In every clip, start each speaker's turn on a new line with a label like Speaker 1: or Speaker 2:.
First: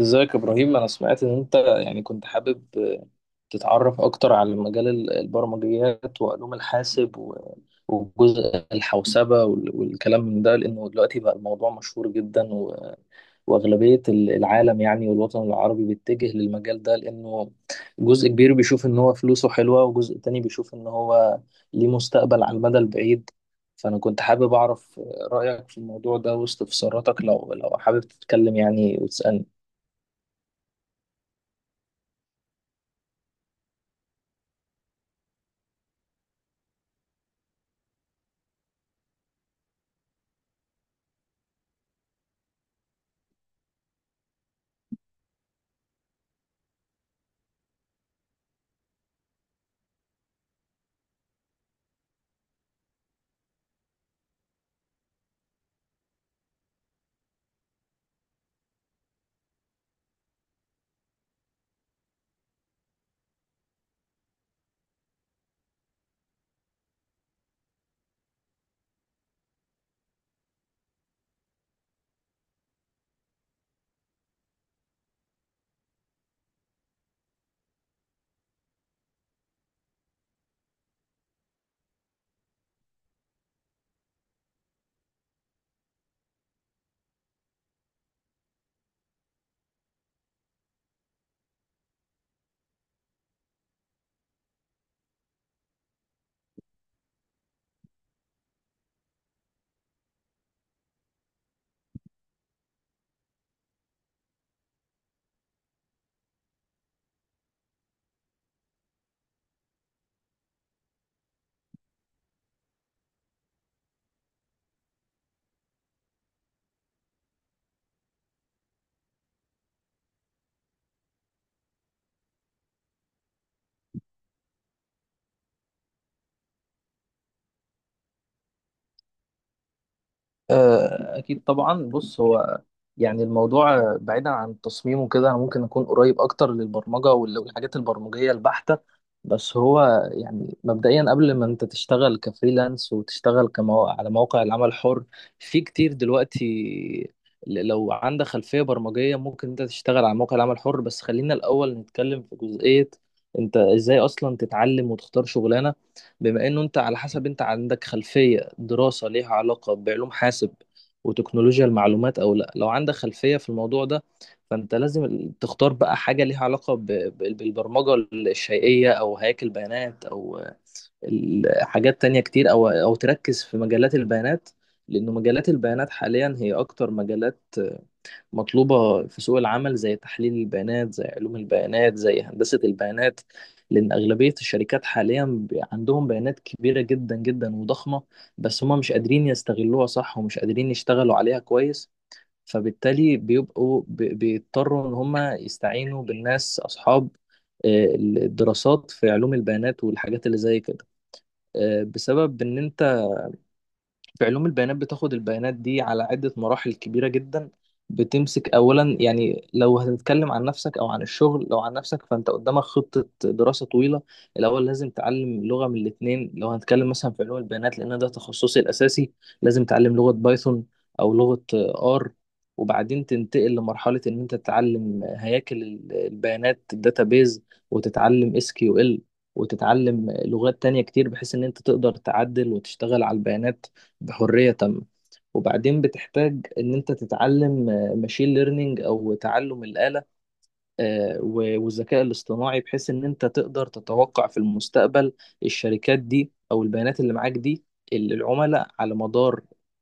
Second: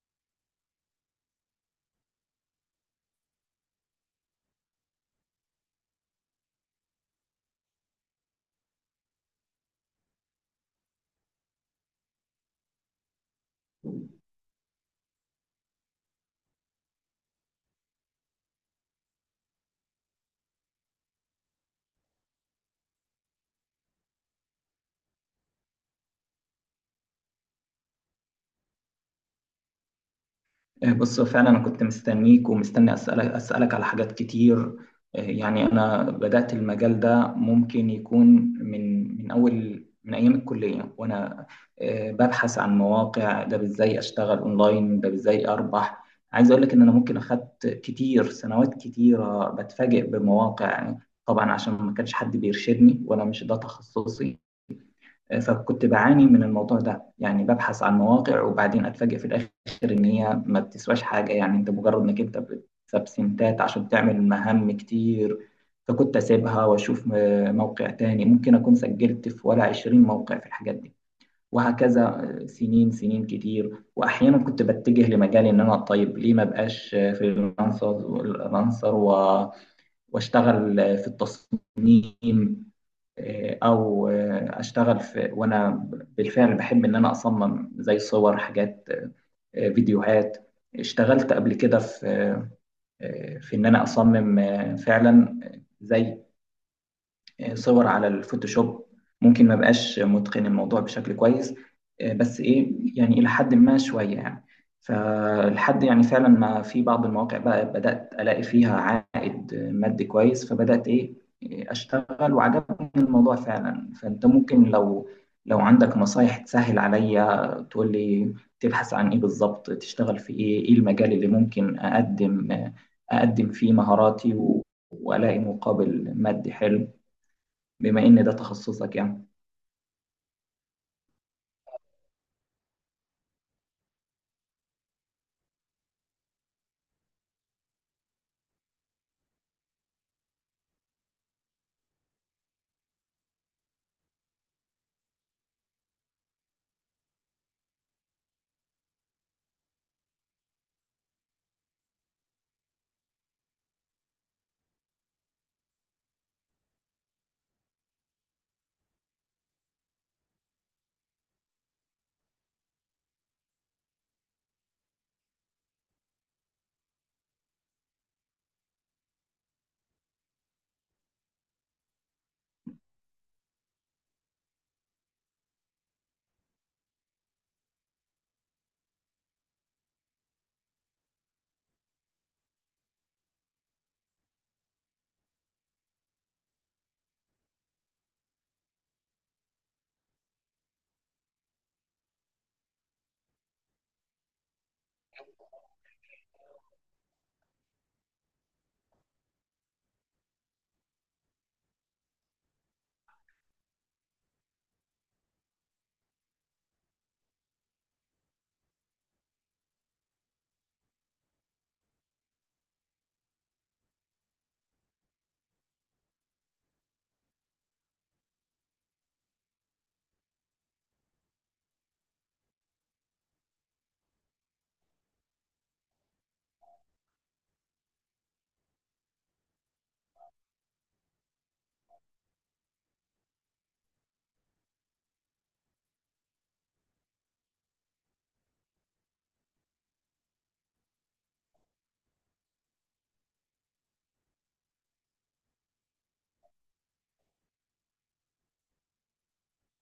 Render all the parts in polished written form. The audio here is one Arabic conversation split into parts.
Speaker 1: ازيك يا ابراهيم، انا سمعت ان انت يعني كنت حابب تتعرف اكتر على مجال البرمجيات وعلوم الحاسب وجزء الحوسبة والكلام من ده، لانه دلوقتي بقى الموضوع مشهور جدا واغلبية العالم يعني والوطن العربي بيتجه للمجال ده، لانه جزء كبير بيشوف ان هو فلوسه حلوة، وجزء تاني بيشوف ان هو ليه مستقبل على المدى البعيد. فأنا كنت حابب أعرف رأيك في الموضوع ده واستفساراتك لو حابب تتكلم يعني وتسألني.
Speaker 2: بص فعلا انا كنت مستنيك ومستني اسالك على حاجات كتير. يعني انا بدات المجال ده ممكن يكون من اول من ايام الكليه، وانا ببحث عن مواقع، ده ازاي اشتغل اونلاين، ده ازاي اربح. عايز اقول لك ان انا ممكن اخدت كتير سنوات كتيره بتفاجئ بمواقع، يعني طبعا عشان ما كانش حد بيرشدني وانا مش ده تخصصي. فكنت بعاني من الموضوع ده، يعني ببحث عن مواقع وبعدين اتفاجئ في الاخر ان هي ما بتسواش حاجه، يعني انت مجرد انك انت بتكسب سنتات عشان تعمل مهام كتير. فكنت اسيبها واشوف موقع تاني، ممكن اكون سجلت في ولا 20 موقع في الحاجات دي، وهكذا سنين سنين كتير. واحيانا كنت بتجه لمجالي ان انا طيب ليه ما بقاش فريلانسر واشتغل في التصميم. او اشتغل في، وانا بالفعل بحب ان انا اصمم زي صور، حاجات، فيديوهات. اشتغلت قبل كده في في ان انا اصمم، فعلا، زي صور على الفوتوشوب. ممكن ما بقاش متقن الموضوع بشكل كويس، بس ايه، يعني الى حد ما شويه يعني. فالحد يعني فعلا، ما في بعض المواقع بقى بدات الاقي فيها عائد مادي كويس، فبدات ايه، اشتغل وعجبني الموضوع فعلا. فانت ممكن لو عندك نصايح تسهل عليا تقول لي تبحث عن ايه بالظبط، تشتغل في ايه، ايه المجال اللي ممكن اقدم اقدم فيه مهاراتي والاقي مقابل مادي حلو، بما ان ده تخصصك يعني.
Speaker 1: أكيد طبعا. بص، هو يعني الموضوع، بعيدا عن التصميم وكده، أنا ممكن أكون قريب أكتر للبرمجة والحاجات البرمجية البحتة. بس هو يعني مبدئيا، قبل ما أنت تشتغل كفريلانس وتشتغل على مواقع العمل الحر، في كتير دلوقتي. لو عندك خلفية برمجية ممكن أنت تشتغل على مواقع العمل الحر، بس خلينا الأول نتكلم في جزئية أنت إزاي أصلا تتعلم وتختار شغلانة. بما انه انت، على حسب، انت عندك خلفية دراسة ليها علاقة بعلوم حاسب وتكنولوجيا المعلومات او لا، لو عندك خلفية في الموضوع ده فانت لازم تختار بقى حاجة ليها علاقة بالبرمجة الشيئية، او هياكل بيانات، او حاجات تانية كتير، او تركز في مجالات البيانات، لانه مجالات البيانات حاليا هي اكتر مجالات مطلوبة في سوق العمل، زي تحليل البيانات، زي علوم البيانات، زي هندسة البيانات. لأن أغلبية الشركات حاليا عندهم بيانات كبيرة جدا جدا وضخمة، بس هما مش قادرين يستغلوها صح ومش قادرين يشتغلوا عليها كويس، فبالتالي بيبقوا بيضطروا إن هما يستعينوا بالناس أصحاب الدراسات في علوم البيانات والحاجات اللي زي كده. بسبب إن أنت في علوم البيانات بتاخد البيانات دي على عدة مراحل كبيرة جدا. بتمسك أولا، يعني لو هتتكلم عن نفسك أو عن الشغل، لو عن نفسك فأنت قدامك خطة دراسة طويلة. الأول لازم تعلم لغة من الاتنين، لو هنتكلم مثلا في علوم البيانات لأن ده تخصصي الأساسي، لازم تعلم لغة بايثون أو لغة آر، وبعدين تنتقل لمرحلة إن أنت تتعلم هياكل البيانات، الداتابيز، وتتعلم اس كيو ال، وتتعلم لغات تانية كتير بحيث إن أنت تقدر تعدل وتشتغل على البيانات بحرية تامة. وبعدين بتحتاج ان انت تتعلم ماشين ليرنينج او تعلم الآلة والذكاء الاصطناعي، بحيث ان انت تقدر تتوقع في المستقبل الشركات دي او البيانات اللي معاك دي، اللي العملاء على مدار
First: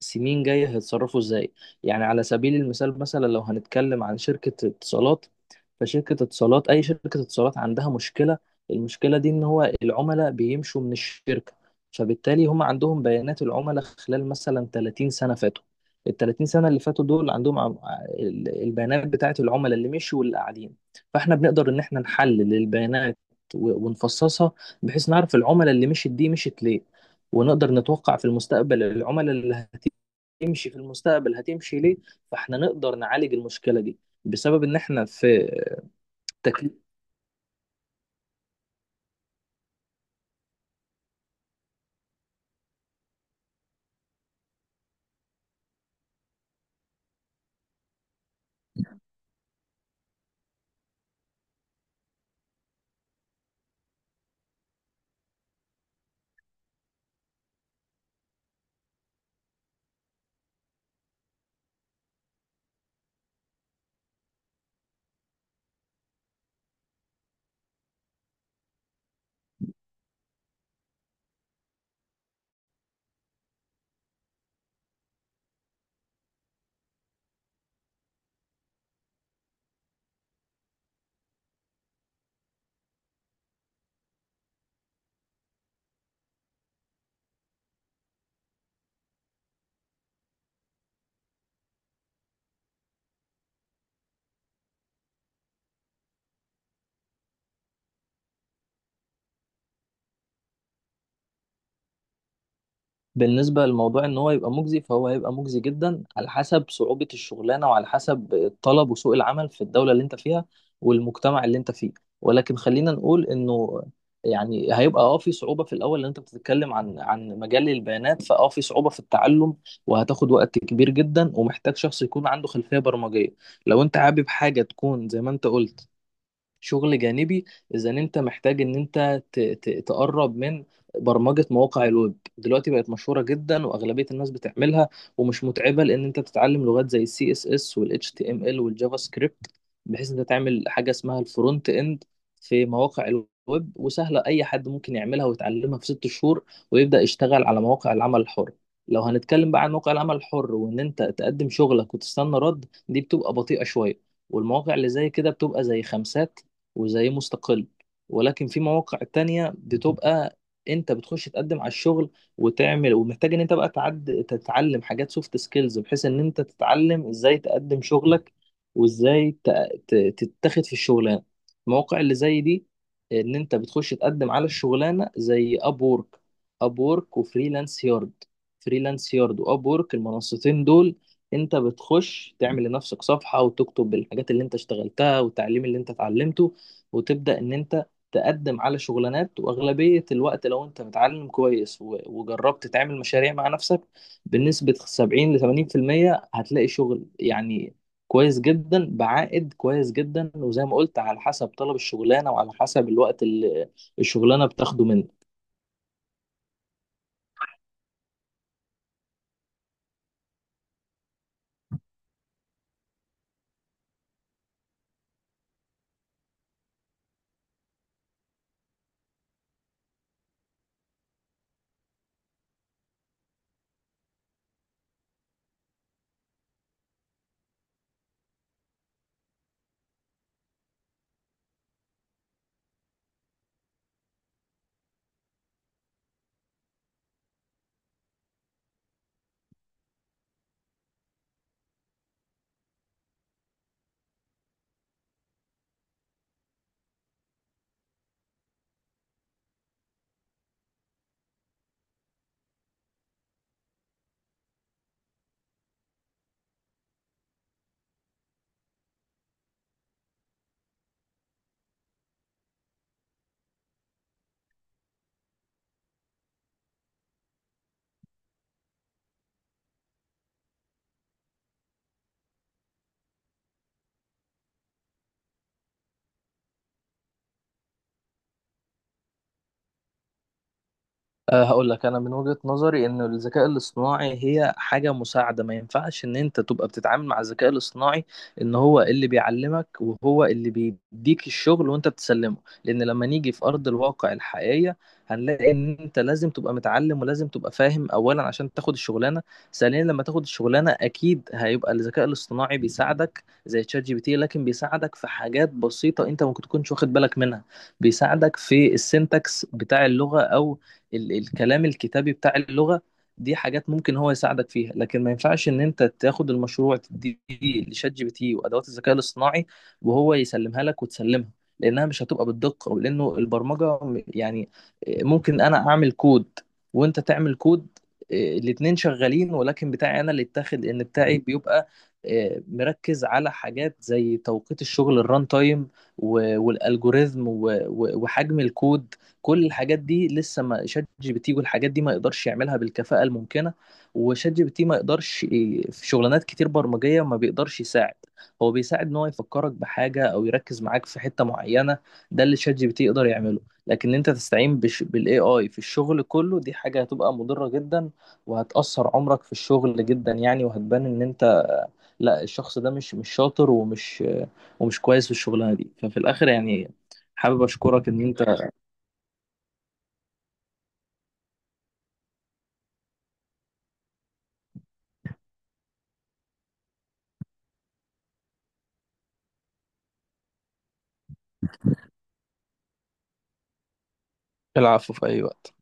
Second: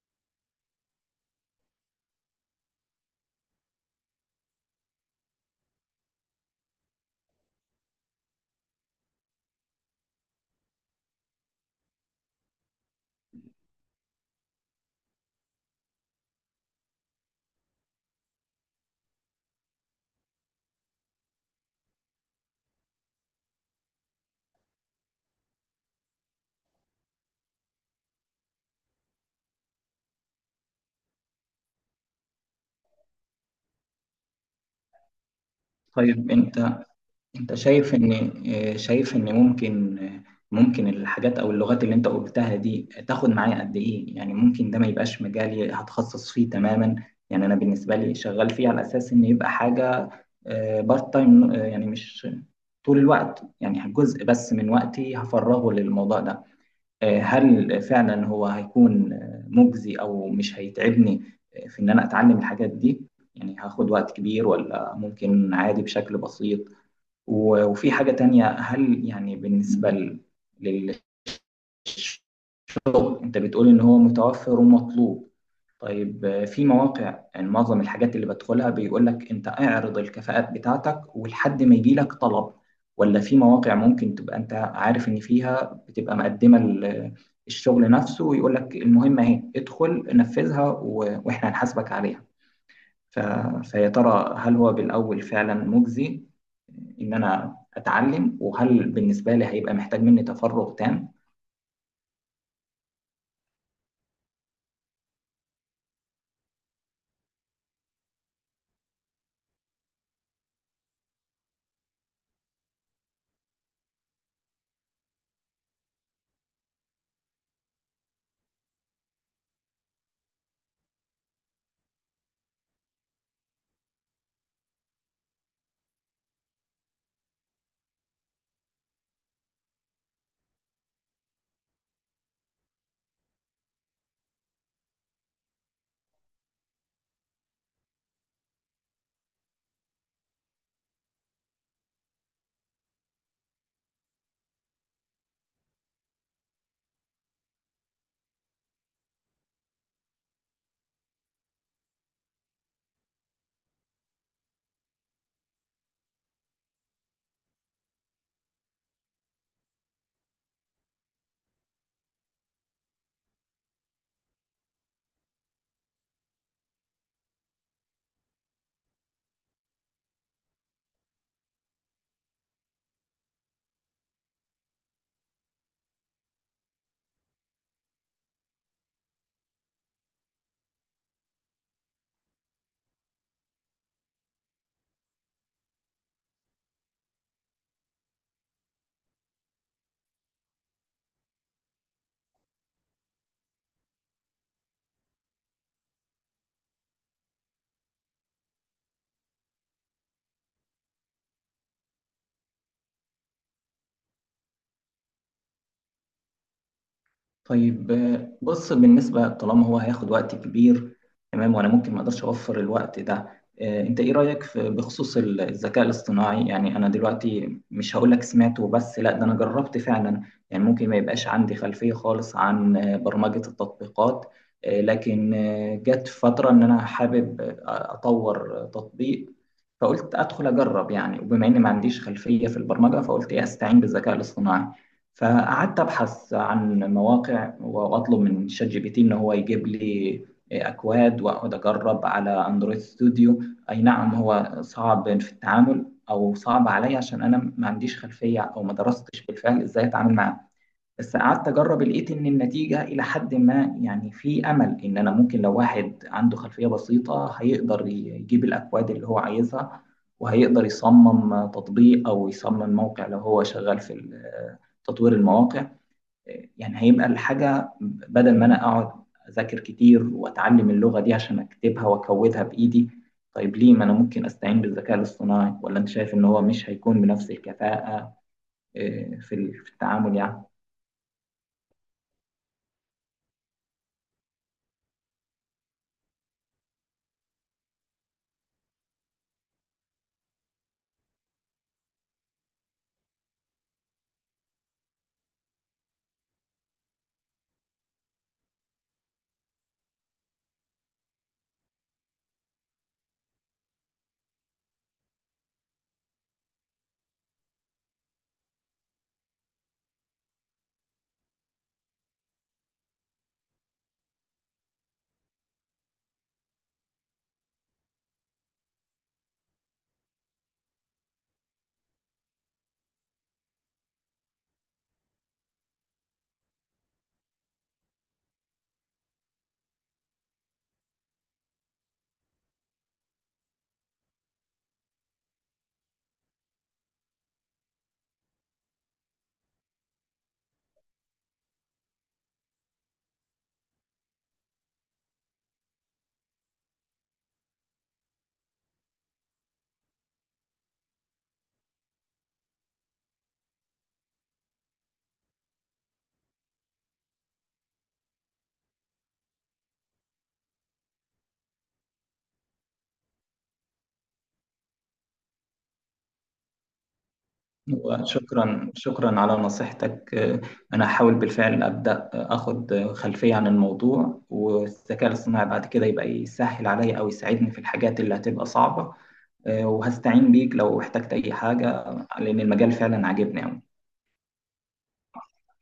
Speaker 1: سنين جاية هيتصرفوا ازاي. يعني على سبيل المثال، مثلا لو هنتكلم عن شركة اتصالات، فشركة اتصالات، اي شركة اتصالات، عندها مشكلة. المشكلة دي ان هو العملاء بيمشوا من الشركة، فبالتالي هم عندهم بيانات العملاء خلال مثلا 30 سنة فاتوا. ال 30 سنة اللي فاتوا دول عندهم البيانات بتاعت العملاء اللي مشوا واللي قاعدين، فاحنا بنقدر ان احنا نحلل البيانات ونفصصها بحيث نعرف العملاء اللي مشت دي مشت ليه، ونقدر نتوقع في المستقبل العملاء اللي هتمشي في المستقبل هتمشي ليه. فاحنا نقدر نعالج المشكلة دي بسبب ان احنا في
Speaker 2: طيب
Speaker 1: تكليف.
Speaker 2: انت، شايف ان شايف ان ممكن، ممكن الحاجات او اللغات اللي انت قلتها دي تاخد معايا قد ايه؟ يعني ممكن ده ما يبقاش مجالي هتخصص فيه تماما، يعني انا بالنسبه لي شغال فيه على اساس ان يبقى حاجه بارت تايم، يعني مش طول الوقت، يعني جزء بس من وقتي هفرغه للموضوع ده. هل فعلا هو هيكون مجزي او مش هيتعبني في ان انا اتعلم الحاجات دي؟ يعني هاخد وقت كبير ولا ممكن عادي بشكل بسيط؟ وفي حاجة تانية، هل يعني بالنسبة لل- شغل انت بتقول ان هو متوفر ومطلوب، طيب في مواقع، يعني معظم الحاجات اللي بدخلها بيقول لك انت اعرض الكفاءات بتاعتك ولحد ما يجي لك طلب، ولا في مواقع ممكن تبقى انت عارف ان فيها بتبقى مقدمة الشغل نفسه ويقول لك المهمة اهي ادخل نفذها واحنا هنحاسبك عليها؟ ف... فيا ترى هل هو بالاول فعلا مجزي ان انا اتعلم، وهل بالنسبة لي هيبقى محتاج مني تفرغ تام؟
Speaker 1: بالنسبة لموضوع ان هو يبقى مجزي، فهو هيبقى مجزي جدا على حسب صعوبة الشغلانة وعلى حسب الطلب وسوق العمل في الدولة اللي انت فيها والمجتمع اللي انت فيه. ولكن خلينا نقول انه يعني هيبقى في صعوبة في الاول، لان انت بتتكلم عن مجال البيانات، فاه في صعوبة في التعلم وهتاخد وقت كبير جدا ومحتاج شخص يكون عنده خلفية برمجية. لو انت حابب حاجة تكون زي ما انت قلت، شغل جانبي، اذا انت محتاج ان انت تقرب من برمجة مواقع الويب. دلوقتي بقت مشهورة جدا واغلبية الناس بتعملها، ومش متعبة لان انت بتتعلم لغات زي السي اس اس والاتش تي ام ال والجافا سكريبت، بحيث انت تعمل حاجة اسمها الفرونت اند في مواقع الويب، وسهلة اي حد ممكن يعملها ويتعلمها في ست شهور ويبدأ يشتغل على مواقع العمل الحر. لو هنتكلم بقى عن مواقع العمل الحر وان انت تقدم شغلك وتستنى رد، دي بتبقى بطيئة شوية. والمواقع اللي زي كده بتبقى زي خمسات، وزي مستقل. ولكن في مواقع تانية بتبقى انت بتخش تقدم على الشغل وتعمل، ومحتاج ان انت بقى تعد تتعلم حاجات سوفت سكيلز بحيث ان انت تتعلم ازاي تقدم شغلك وازاي ت- تتاخد في الشغلانه. المواقع اللي زي دي ان انت بتخش تقدم على الشغلانه زي اب وورك. اب وورك وفريلانس يارد، فريلانس يارد واب وورك، المنصتين دول انت بتخش تعمل لنفسك صفحه وتكتب الحاجات اللي انت اشتغلتها والتعليم اللي انت اتعلمته، وتبدأ إن أنت تقدم على شغلانات. وأغلبية الوقت لو أنت متعلم كويس وجربت تعمل مشاريع مع نفسك، بنسبة 70 ل 80% هتلاقي شغل يعني كويس جدا بعائد كويس جدا، وزي ما قلت على حسب طلب الشغلانة وعلى حسب الوقت اللي الشغلانة بتاخده منك.
Speaker 2: طيب بص، بالنسبة طالما هو هياخد وقت كبير، تمام، وأنا ممكن ما أقدرش أوفر الوقت ده، أنت إيه رأيك في بخصوص الذكاء الاصطناعي؟ يعني أنا دلوقتي مش هقول لك سمعته، بس لا، ده أنا جربت فعلا. يعني ممكن ما يبقاش عندي خلفية خالص عن برمجة التطبيقات، لكن جت فترة إن أنا حابب أطور تطبيق، فقلت أدخل أجرب يعني، وبما إني ما عنديش خلفية في البرمجة فقلت إيه، أستعين بالذكاء الاصطناعي. فقعدت أبحث عن مواقع واطلب من شات جي بي تي ان هو يجيب لي اكواد، واقعد اجرب على اندرويد ستوديو. اي نعم، هو صعب في التعامل او صعب عليا عشان انا ما عنديش خلفيه او ما درستش بالفعل ازاي اتعامل معاه، بس قعدت اجرب لقيت ان النتيجه الى حد ما، يعني في امل ان انا ممكن، لو واحد عنده خلفيه بسيطه هيقدر يجيب الاكواد اللي هو عايزها، وهيقدر يصمم تطبيق او يصمم موقع لو هو شغال في تطوير المواقع. يعني هيبقى الحاجة بدل ما أنا أقعد أذاكر كتير وأتعلم اللغة دي عشان أكتبها وأكودها بإيدي، طيب ليه ما أنا ممكن أستعين بالذكاء الاصطناعي؟ ولا أنت شايف إن هو مش هيكون بنفس الكفاءة في في التعامل يعني؟
Speaker 1: أه، هقول لك انا من وجهة نظري ان الذكاء الاصطناعي هي حاجة مساعدة. ما ينفعش ان انت تبقى بتتعامل مع الذكاء الاصطناعي ان هو اللي بيعلمك وهو اللي بيديك الشغل وانت بتسلمه، لان لما نيجي في ارض الواقع الحقيقية هنلاقي ان انت لازم تبقى متعلم ولازم تبقى فاهم اولا عشان تاخد الشغلانة. ثانيا، لما تاخد الشغلانة اكيد هيبقى الذكاء الاصطناعي بيساعدك زي تشات جي بي تي، لكن بيساعدك في حاجات بسيطة انت ممكن تكونش واخد بالك منها. بيساعدك في السنتكس بتاع اللغة او الكلام الكتابي بتاع اللغة. دي حاجات ممكن هو يساعدك فيها، لكن ما ينفعش ان انت تاخد المشروع تديه لشات جي بي تي وادوات الذكاء الاصطناعي وهو يسلمها لك وتسلمها، لانها مش هتبقى بالدقة، ولانه البرمجة يعني ممكن انا اعمل كود وانت تعمل كود، الاتنين شغالين، ولكن بتاعي انا اللي اتاخد ان بتاعي بيبقى مركز على حاجات زي توقيت الشغل، الران تايم والالجوريزم وحجم الكود. كل الحاجات دي لسه ما شات جي بي تي والحاجات دي ما يقدرش يعملها بالكفاءة الممكنة. وشات جي بي تي ما يقدرش في شغلانات كتير برمجية ما بيقدرش يساعد. هو بيساعد ان هو يفكرك بحاجة او يركز معاك في حتة معينة، ده اللي شات جي بي تي يقدر يعمله. لكن انت تستعين بالاي اي في الشغل كله، دي حاجة هتبقى مضرة جدا وهتأثر عمرك في الشغل جدا، يعني وهتبان ان انت، لا، الشخص ده مش شاطر ومش كويس في الشغلانة دي. ففي الاخر يعني حابب اشكرك ان انت.
Speaker 2: وشكرا على نصيحتك. أنا هحاول بالفعل أبدأ أخد خلفية عن الموضوع، والذكاء الاصطناعي بعد كده يبقى يسهل عليا أو يساعدني في الحاجات اللي هتبقى صعبة. وهستعين بيك لو احتجت أي حاجة، لأن المجال فعلا عاجبني أوي.
Speaker 1: العفو، في أي وقت.